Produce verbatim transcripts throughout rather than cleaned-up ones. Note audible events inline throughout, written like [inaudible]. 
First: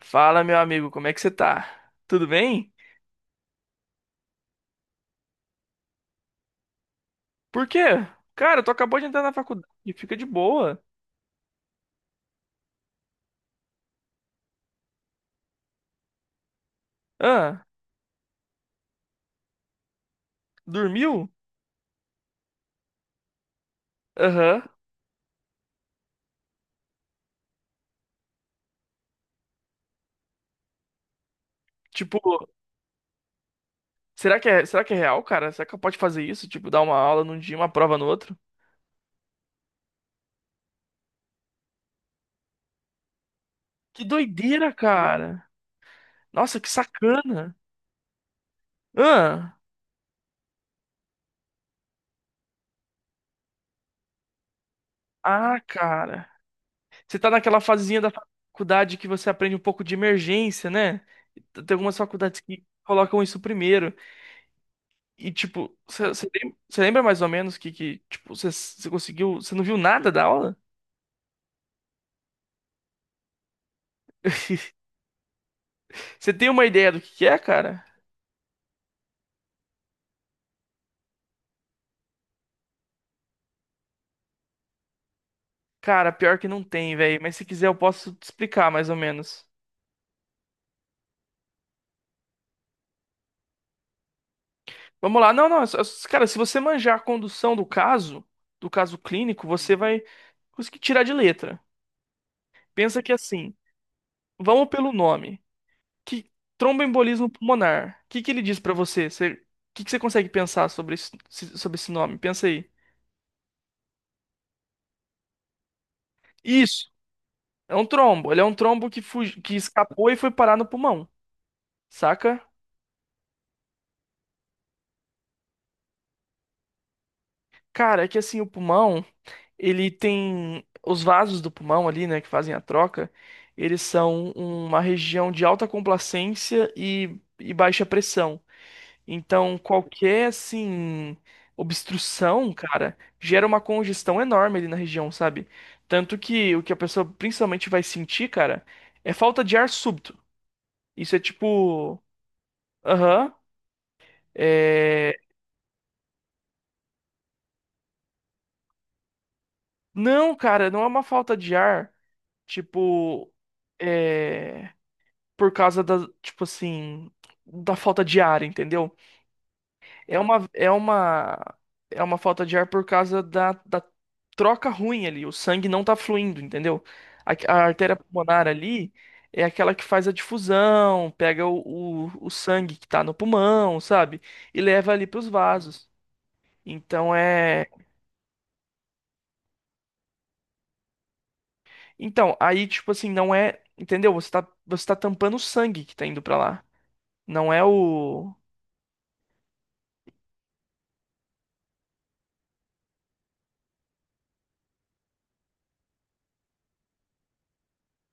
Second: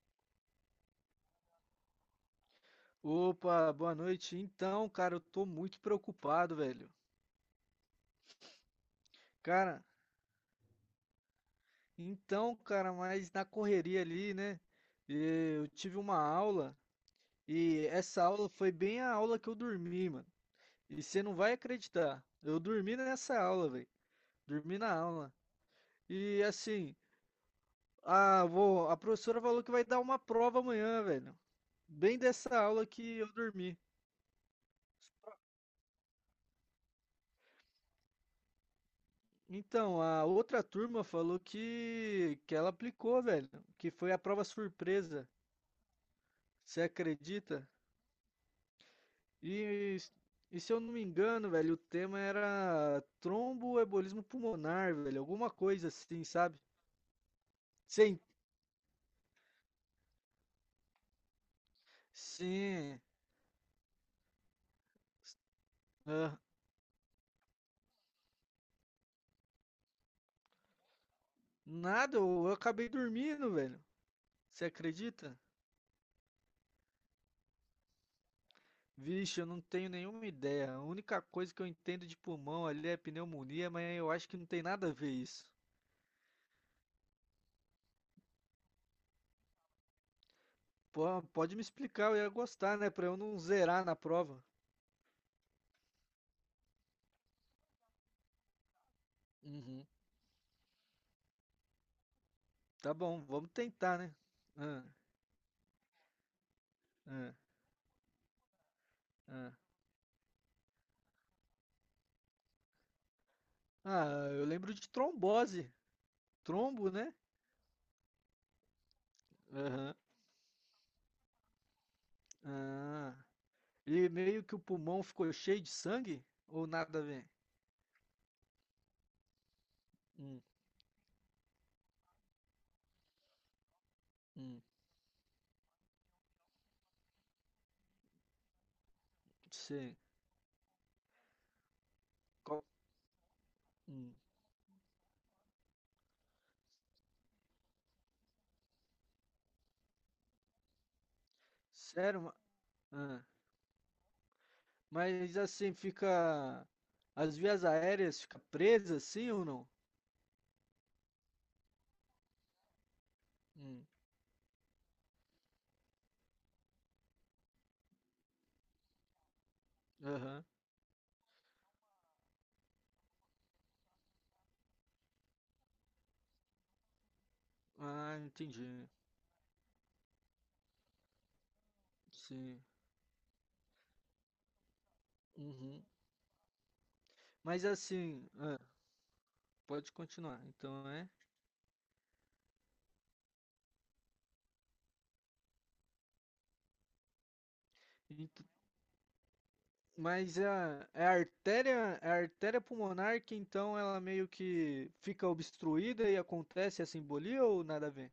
Fala, meu amigo, como é que você tá? Tudo bem? Opa, boa noite. Então, cara, eu tô muito preocupado, velho. Por quê? Cara, tu acabou de entrar na faculdade, Cara, fica de boa. então, cara, mas na correria ali, né? eh, Eu tive uma aula Ah, e essa aula foi bem a aula que eu dormi, mano. E você dormiu? não vai acreditar. Eu dormi nessa aula, velho. Aham. Dormi na aula. E assim, a, vou, a professora falou que vai dar uma prova amanhã, velho. Bem Tipo, dessa aula que eu dormi. será que é, será que é real, cara? Será que pode fazer isso? Tipo, dar uma aula num dia, e uma prova no outro? Então, a outra turma falou que, que ela aplicou, velho, que Que foi a prova doideira, surpresa. cara. Nossa, que Você sacana. acredita? Ah, E, e se eu não me engano, velho, o tema era tromboembolismo pulmonar, velho, alguma ah, coisa assim, cara. sabe? Você tá naquela fasezinha da Sim, faculdade que você aprende um pouco de emergência, né? Tem algumas faculdades que sim. colocam isso primeiro. E, tipo, você Ah, lembra mais ou menos que, que tipo, você conseguiu. Você não viu nada da aula? nada, eu, eu acabei dormindo, velho. Você [laughs] acredita? Você tem uma ideia do que que é, cara? Vixe, eu não tenho nenhuma ideia. A única coisa que eu entendo de pulmão ali é pneumonia, mas eu acho que não tem nada a ver isso. Cara, pior que não tem, velho. Mas se quiser, eu posso te explicar mais ou menos. Pô, pode me explicar, eu ia gostar, né? Pra eu não zerar na prova. Vamos lá. Não, não. é só- é só- Cara, se você manjar a condução do caso, do caso clínico, você Uhum. vai conseguir tirar de letra. Tá Pensa que bom, vamos assim, tentar, né? vamos Ah, pelo nome. Que tromboembolismo ah, pulmonar. O que que ele diz pra você? Você- O ah. que que você consegue pensar sobre esse, sobre esse nome? Pensa aí. Ah, eu lembro de trombose. Trombo, Isso. né? É um trombo. Ele é um trombo que, fugi- que Aham. escapou e foi parar no pulmão, saca? Ah, e meio que o pulmão ficou cheio de sangue? Ou nada a ver? Cara, é que assim, o pulmão, ele Hum, tem. Os vasos do pulmão ali, né, que fazem a troca, eles são hum, uma região de alta complacência e, e baixa pressão. Então, Sim. qualquer, assim, obstrução, Qual- cara, gera uma hum. congestão enorme ali na região, sabe? Tanto que o que a pessoa principalmente vai sentir, cara, é falta de ar súbito. Isso é tipo. Sério? ma- Ah, Aham. É, mas assim, fica. As vias aéreas ficam presas, sim ou não? Não, cara, não é uma falta de ar, tipo, Hum. é, por causa da, tipo assim, da falta de ar, entendeu? É Aham. uma, é uma, é uma falta de ar por causa da, da troca ruim ali, o sangue não tá fluindo, entendeu? A, a artéria Ah, pulmonar entendi. ali é aquela que faz a difusão, pega o, o, o Sim. sangue que tá no pulmão, sabe? E leva ali pros Uhum. vasos. Então Mas é. assim, ah, pode continuar. Então é. Então, aí, tipo assim, não é. Entendeu? Você tá, você tá tampando o sangue que tá indo pra lá. Não é o. Ent- Mas é a, é a artéria, é a artéria pulmonar que então ela meio que fica obstruída e acontece a embolia ou nada a ver?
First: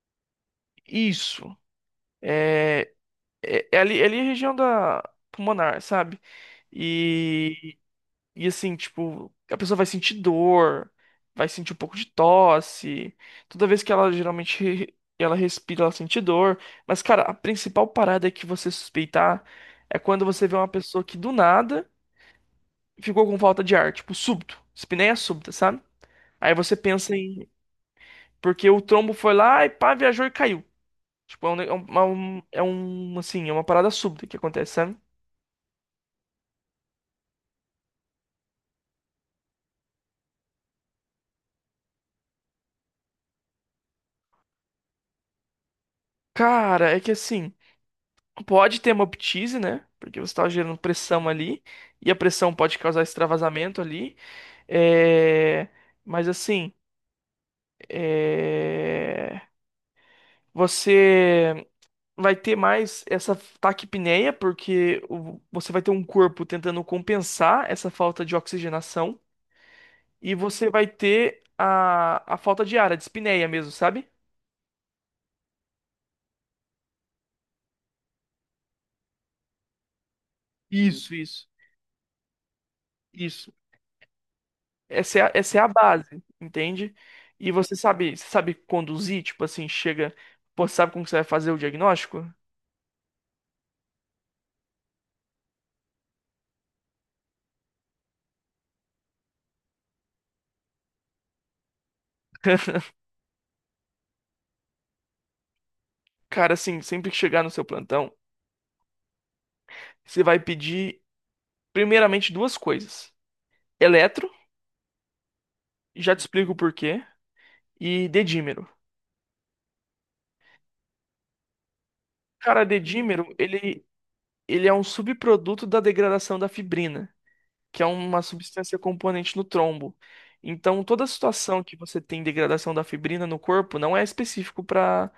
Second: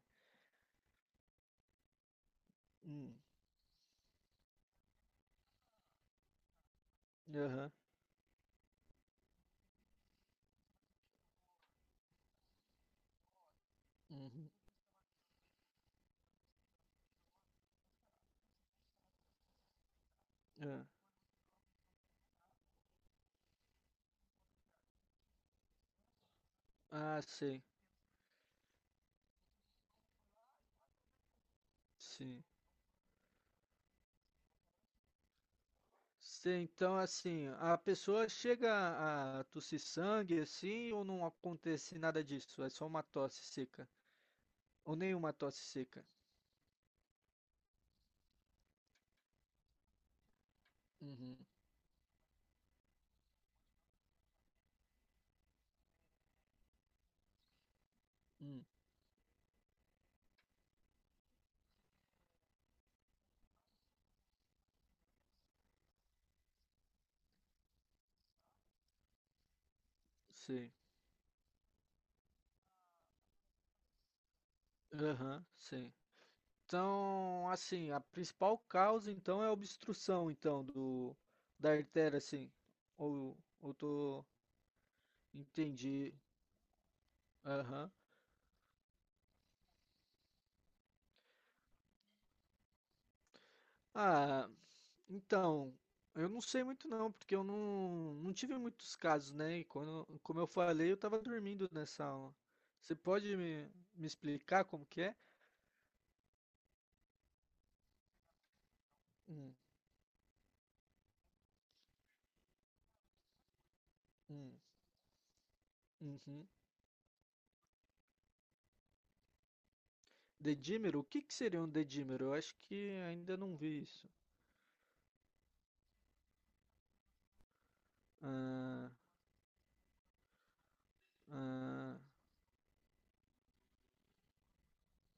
Isso. É, Hum, é, é ali, é ali a região da pulmonar, sabe? aham, E, e assim, tipo, a pessoa vai sentir dor, vai sentir um pouco de tosse. Toda vez que ela uhum, geralmente re- ela respira, ela sente dor. Mas, cara, a principal parada que você suspeitar é quando você vê uma ah, pessoa que do nada ficou com falta de ar, tipo, súbito, espineia súbita, sabe? Aí você pensa ah, em. sei, Porque o trombo foi lá e pá, viajou e caiu. Tipo, é um, ne- é um, é um, sim. é um, assim, é uma parada súbita que acontece, sabe? Sei, então assim, a pessoa chega a tossir sangue assim ou não acontece nada disso? É só uma tosse seca. Ou nenhuma tosse seca. Cara, é que assim, pode ter uma ptise, né? Porque você tá gerando pressão Uhum, ali, e a pressão pode causar extravasamento ali. É... Mas assim, hum, é... você vai ter mais essa taquipneia, porque o- você vai ter um corpo tentando compensar essa falta de oxigenação. E você sei. vai ter a, a falta de ar, a dispneia mesmo, sabe? Aham, sei. Então, assim, a principal causa então é a obstrução então Isso, do isso, da artéria assim. Ou isso. ou tô Essa é a, essa é a entendi. base, entende? E você Aham. sabe, você sabe conduzir, tipo assim, chega, pô, sabe como que você vai fazer o diagnóstico? Ah, então, eu não sei muito não, porque eu não, não tive muitos casos, né? E quando, como eu falei, eu tava dormindo nessa aula. [laughs] Você pode me, me explicar como que é? Cara, assim, sempre que chegar no seu plantão, Hum, você vai pedir primeiramente duas coisas: eletro, hum, já te uhum. explico o porquê, e dedímero. Dedímero? O que que seria um dedímero? Eu acho Cara, que dedímero, ainda não vi ele, isso. ele é um subproduto da degradação da fibrina, que é uma substância Ah, componente no trombo. Então, toda situação que ah, você tem degradação da fibrina no corpo não é específico para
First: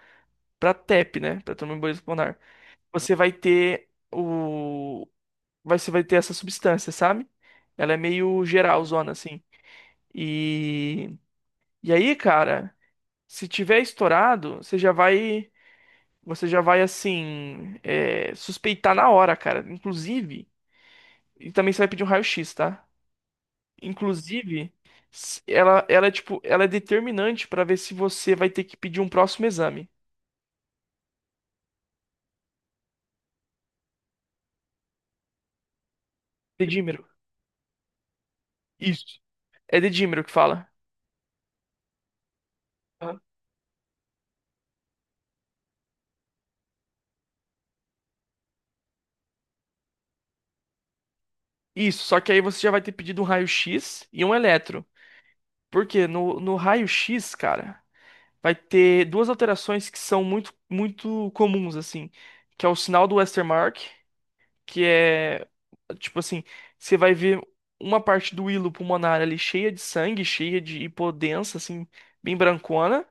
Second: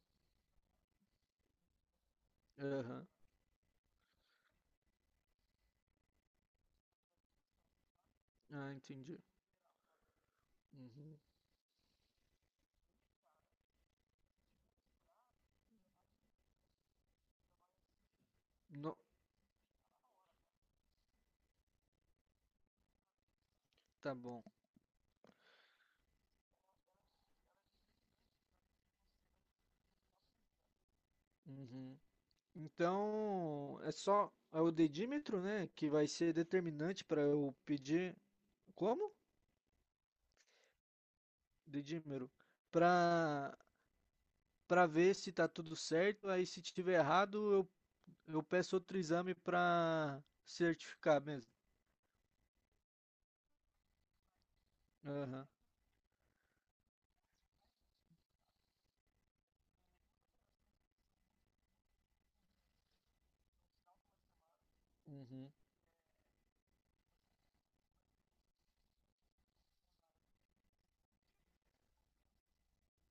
para T E P, né? Para tromboembolismo pulmonar. aham. Você vai ter o vai- você vai ter essa substância, sabe? Ela é meio Ah, geral, zona entendi. assim. E Uhum. e aí, cara, se tiver estourado, você já vai, você já vai assim é, suspeitar No- na hora, cara. Inclusive, e também você vai pedir um raio-x, tá? tá bom. Inclusive, s- ela, ela é tipo, ela é determinante pra ver se você vai ter que pedir um próximo exame. Uhum. Então, é só é o dedímetro, né, que vai ser Dedímero. determinante para eu pedir como? Isso. É dedímero que fala. Dedímetro. Aham. Para para ver se tá tudo certo, aí se tiver errado, eu, eu peço outro exame para certificar mesmo. Isso, só que aí você já vai ter pedido um raio-x e um eletro. Aham. Porque no, no raio-x, cara, vai ter duas alterações que são muito, muito comuns, assim. Que é o sinal do Westermarck, que é, Uhum. tipo assim, você vai ver uma parte do hilo pulmonar ali cheia de sangue, cheia de hipodensa, assim, bem brancona.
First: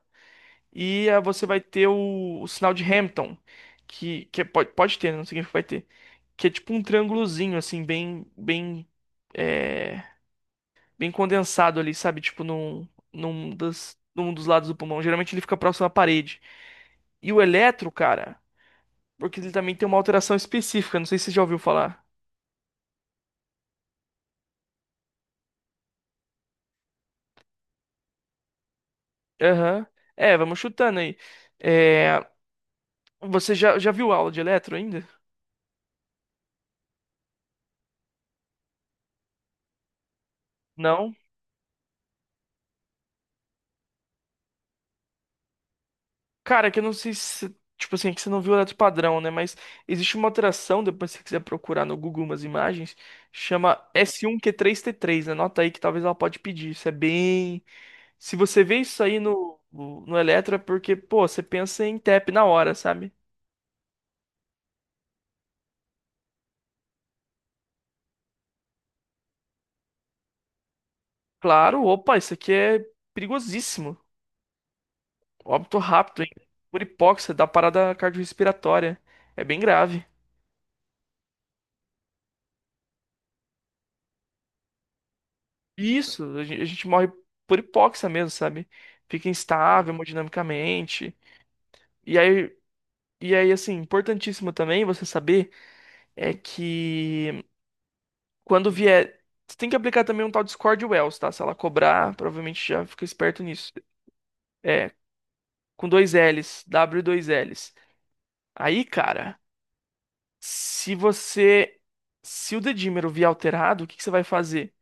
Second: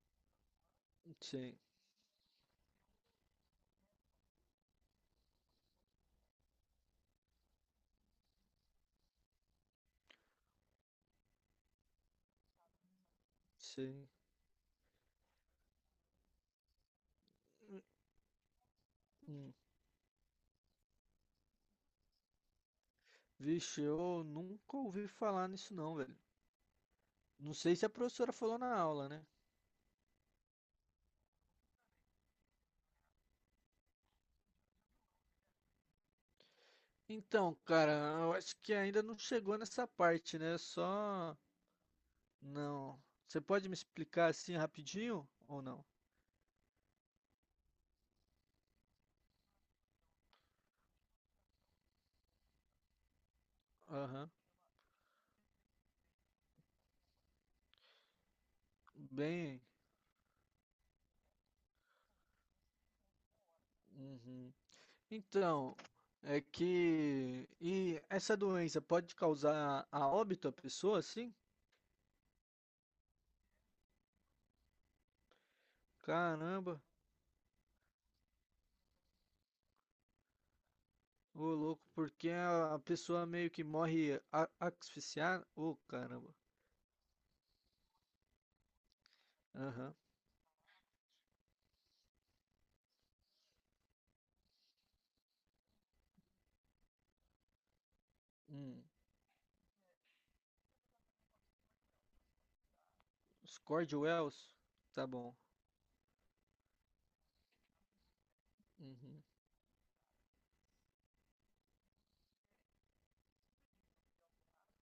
E ah, você Sim, vai ter o, o sinal de Hampton, que, que é- pode, pode ter, né? Não significa que vai ter. Que é tipo um triângulozinho, assim, bem, bem, é, bem condensado ali, sabe? Tipo num, num, das, sim. num dos lados do pulmão. Geralmente ele fica próximo à parede. E o eletro, cara, porque ele Hum. também tem uma alteração específica, não sei se você já ouviu falar. Vixe, eu nunca ouvi falar nisso não, velho. Não sei se a professora falou na aula, né? Aham. É, vamos chutando aí. É, você já, já viu aula de eletro ainda? Então, cara, eu acho que ainda não chegou nessa parte, né? Não? Só. Não. Você pode me explicar assim rapidinho ou não? Cara, que eu não sei se. Tipo assim, é que você não viu o Eletro Padrão, né? Mas existe uma alteração, depois se você quiser procurar no Google umas imagens, chama Aham. S um Q três T três. Anota aí que talvez ela pode pedir. Isso é bem. Se você vê isso aí no, Bem. no no Eletro, é porque, pô, você pensa em T E P na hora, sabe? Uhum. Então, é que. E essa doença pode causar a óbito a pessoa, assim? Claro, opa, isso aqui é perigosíssimo. Óbito rápido, hein? Caramba, Por hipóxia, dá parada cardiorrespiratória. É bem grave. ô louco, porque a a pessoa meio que morre a- asfixiada. Ô caramba. Isso, a gen- a gente morre por hipóxia mesmo, sabe? Fica instável Aham. hemodinamicamente. E aí, e aí, assim, importantíssimo também você saber é que quando Hum. vier. Você tem que aplicar também um tal de Scored Wells, tá? Se ela cobrar, provavelmente já fica esperto Os nisso. Cord Wells? É, Tá bom. com dois L's, W e dois L's. Aí, Uhum. cara, se você. Se o dedímero vier alterado, o que que você vai fazer?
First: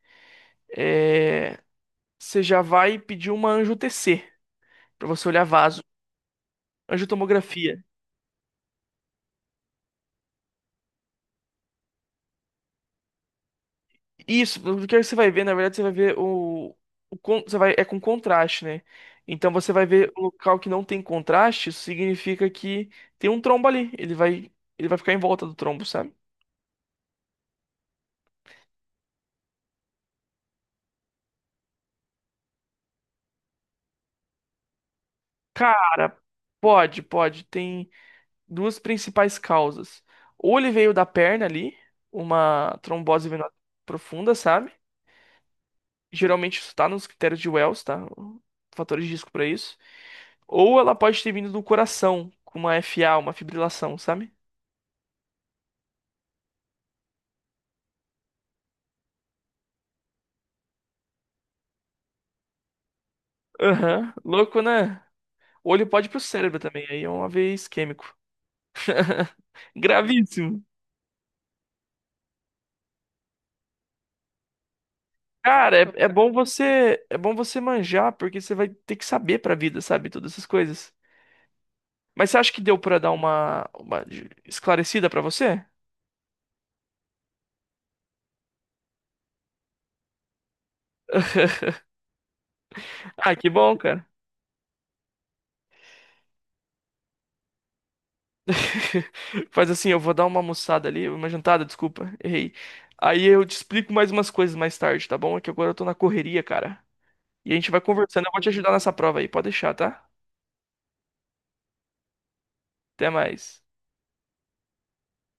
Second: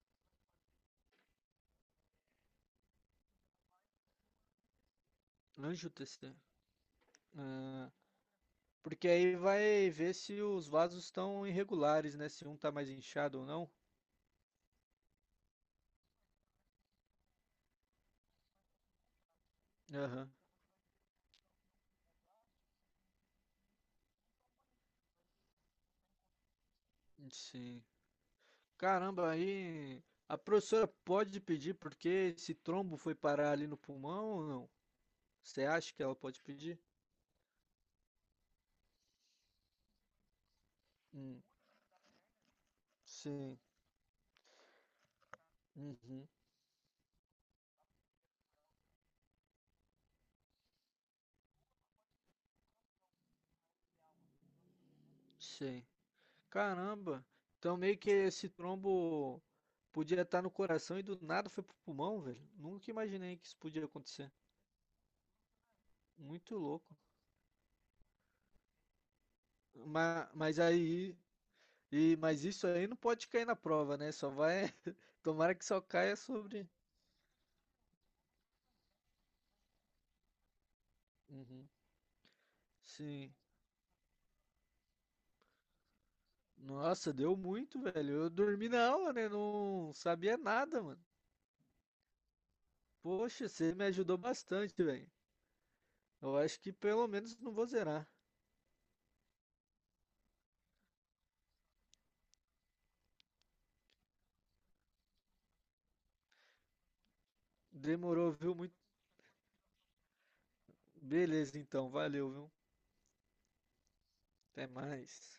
É, você já vai pedir uma anjo T C, pra você olhar vaso, Anjo T C. angiotomografia. Porque aí vai ver se os vasos estão irregulares, né? Se um tá mais inchado ou não. Isso, o que você vai ver, na verdade, você vai ver o, o con- você vai, é com contraste, né? Então você vai ver o Aham, local que não tem contraste, isso significa que tem um trombo ali. Ele vai, ele vai ficar em volta do trombo, sabe? sim. Caramba, aí a professora pode pedir porque esse trombo foi parar ali no pulmão ou não? Você acha que Cara, ela pode pedir? pode, pode. Tem duas principais causas. Ou ele veio da Hum, perna ali, uma trombose venosa sim. profunda, sabe? Uhum, Geralmente isso tá nos critérios de Wells, tá? Fatores de risco pra isso. Ou ela pode ter vindo do coração, com uma F A, uma fibrilação, sabe? sim. Caramba, então meio que esse trombo podia estar no coração e do nada foi pro pulmão, velho. Nunca imaginei que isso podia Aham. acontecer. Louco, né? O olho pode ir pro Muito cérebro também, louco. aí é um A V E isquêmico. [laughs] Mas, mas Gravíssimo. aí E, mas isso aí não pode cair na prova, né? Só vai. [laughs] Tomara que Cara, só é, é caia bom sobre. você, é bom você manjar, porque você vai ter que saber pra vida, sabe? Todas essas coisas. Uhum. Mas você acha que deu pra dar Sim. uma, uma de- esclarecida pra você? Nossa, deu muito, velho. Eu dormi na aula, né? Não sabia nada, mano. Ah, Poxa, que você bom, me cara. ajudou bastante, velho. Eu acho que pelo menos não vou zerar. [laughs] Faz assim, eu vou dar uma almoçada ali, uma jantada, desculpa, errei. Aí eu te explico mais umas coisas mais tarde, tá bom? É que agora eu tô na correria, cara. E a gente vai conversando, eu Demorou, vou te viu? ajudar Muito. nessa prova aí, pode deixar, tá? Beleza, então. Valeu, viu? Até mais. Até mais.